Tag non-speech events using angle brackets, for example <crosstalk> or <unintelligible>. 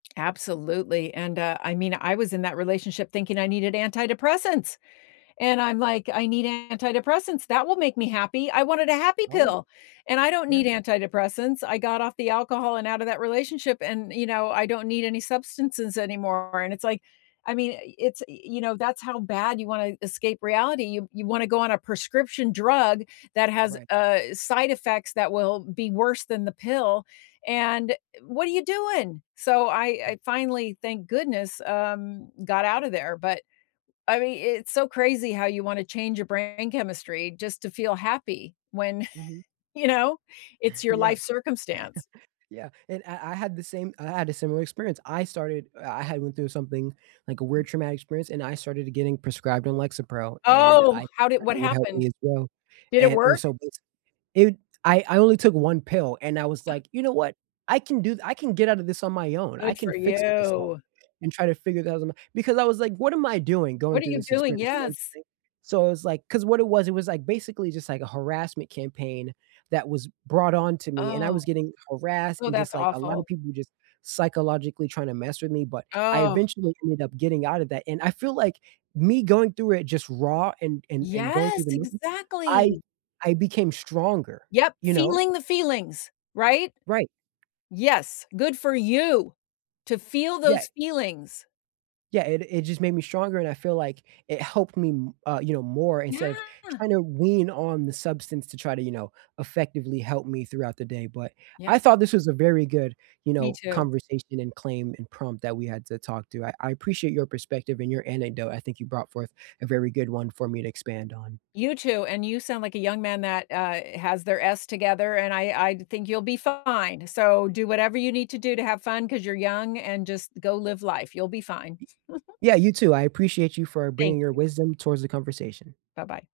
Absolutely, and, uh I mean, I was in that relationship thinking I needed antidepressants, and I'm, like, "I need antidepressants, that will make me happy." I wanted a happy Oh. pill, and I don't Yeah. need antidepressants, I got off the alcohol and out of that relationship, and, you know, I don't need any substances anymore, and it's, like I mean, it's, you know, that's how bad you wanna escape reality, you you wanna go on a prescription drug that has, Right. uh, side effects that will be worse than the pill, and what are you doing? So I Right. I finally, thank goodness, um, got out of there, but, I mean, it's so crazy how you wanna change your brain chemistry just to feel happy when, Mhm. you know, it's your <chuckles> Yeah. life <chuckles> circumstance. Yeah, and I I had the same I had a similar experience. I started I had went through something, like, a weird traumatic experience, and I started getting prescribed on Lexapro, and I Oh, how did thought what it would help me happened? as well, Did it and it was work? so, it I I only took 1 pill, and I was like, "You know what, I can do I can get out of this on my own, I Good can for fix myself you. and try to figure that out", because I was like, "What am I doing What going are through you this doing? experience?", you know what I'm Yes. saying? So it's, like, 'cause what it was it was, like, basically just, like, a harassment campaign that was brought on to me, and I Oh. was getting harassed Oh, and just, that's like, a lotta awful. people just psychologically trying to mess with me, but I Oh. eventually ended up getting out of that, and I feel like me going through it just raw and and and going Yes, through the <unintelligible> I exactly. I became stronger, Yep, you know. feeling the feelings, right? Right, Yes, good for you to feel Yeah. those feelings. Yeah, it it just made me stronger, and I feel, like, it helped me m uh, you know, more instead of Yeah. trying to wean on the substance to try to, you know, effectively help me throughout the day, but, Yeah. I thought this was a very good, you Me know, too. conversation and claim and prompt that we had to talk to. I I appreciate your perspective and your anecdote, I think you brought forth a very good one for me to expand on. You too, and you sound, like a young man that, uh, has their s together, and I I think you'll be fine, so do whatever you need to do to have fun 'cause you're young and just go live life, you'll be fine. Y <chuckles> yeah, you too. I appreciate you for bringing Thank your you. wisdom towards the conversation. Bye-bye.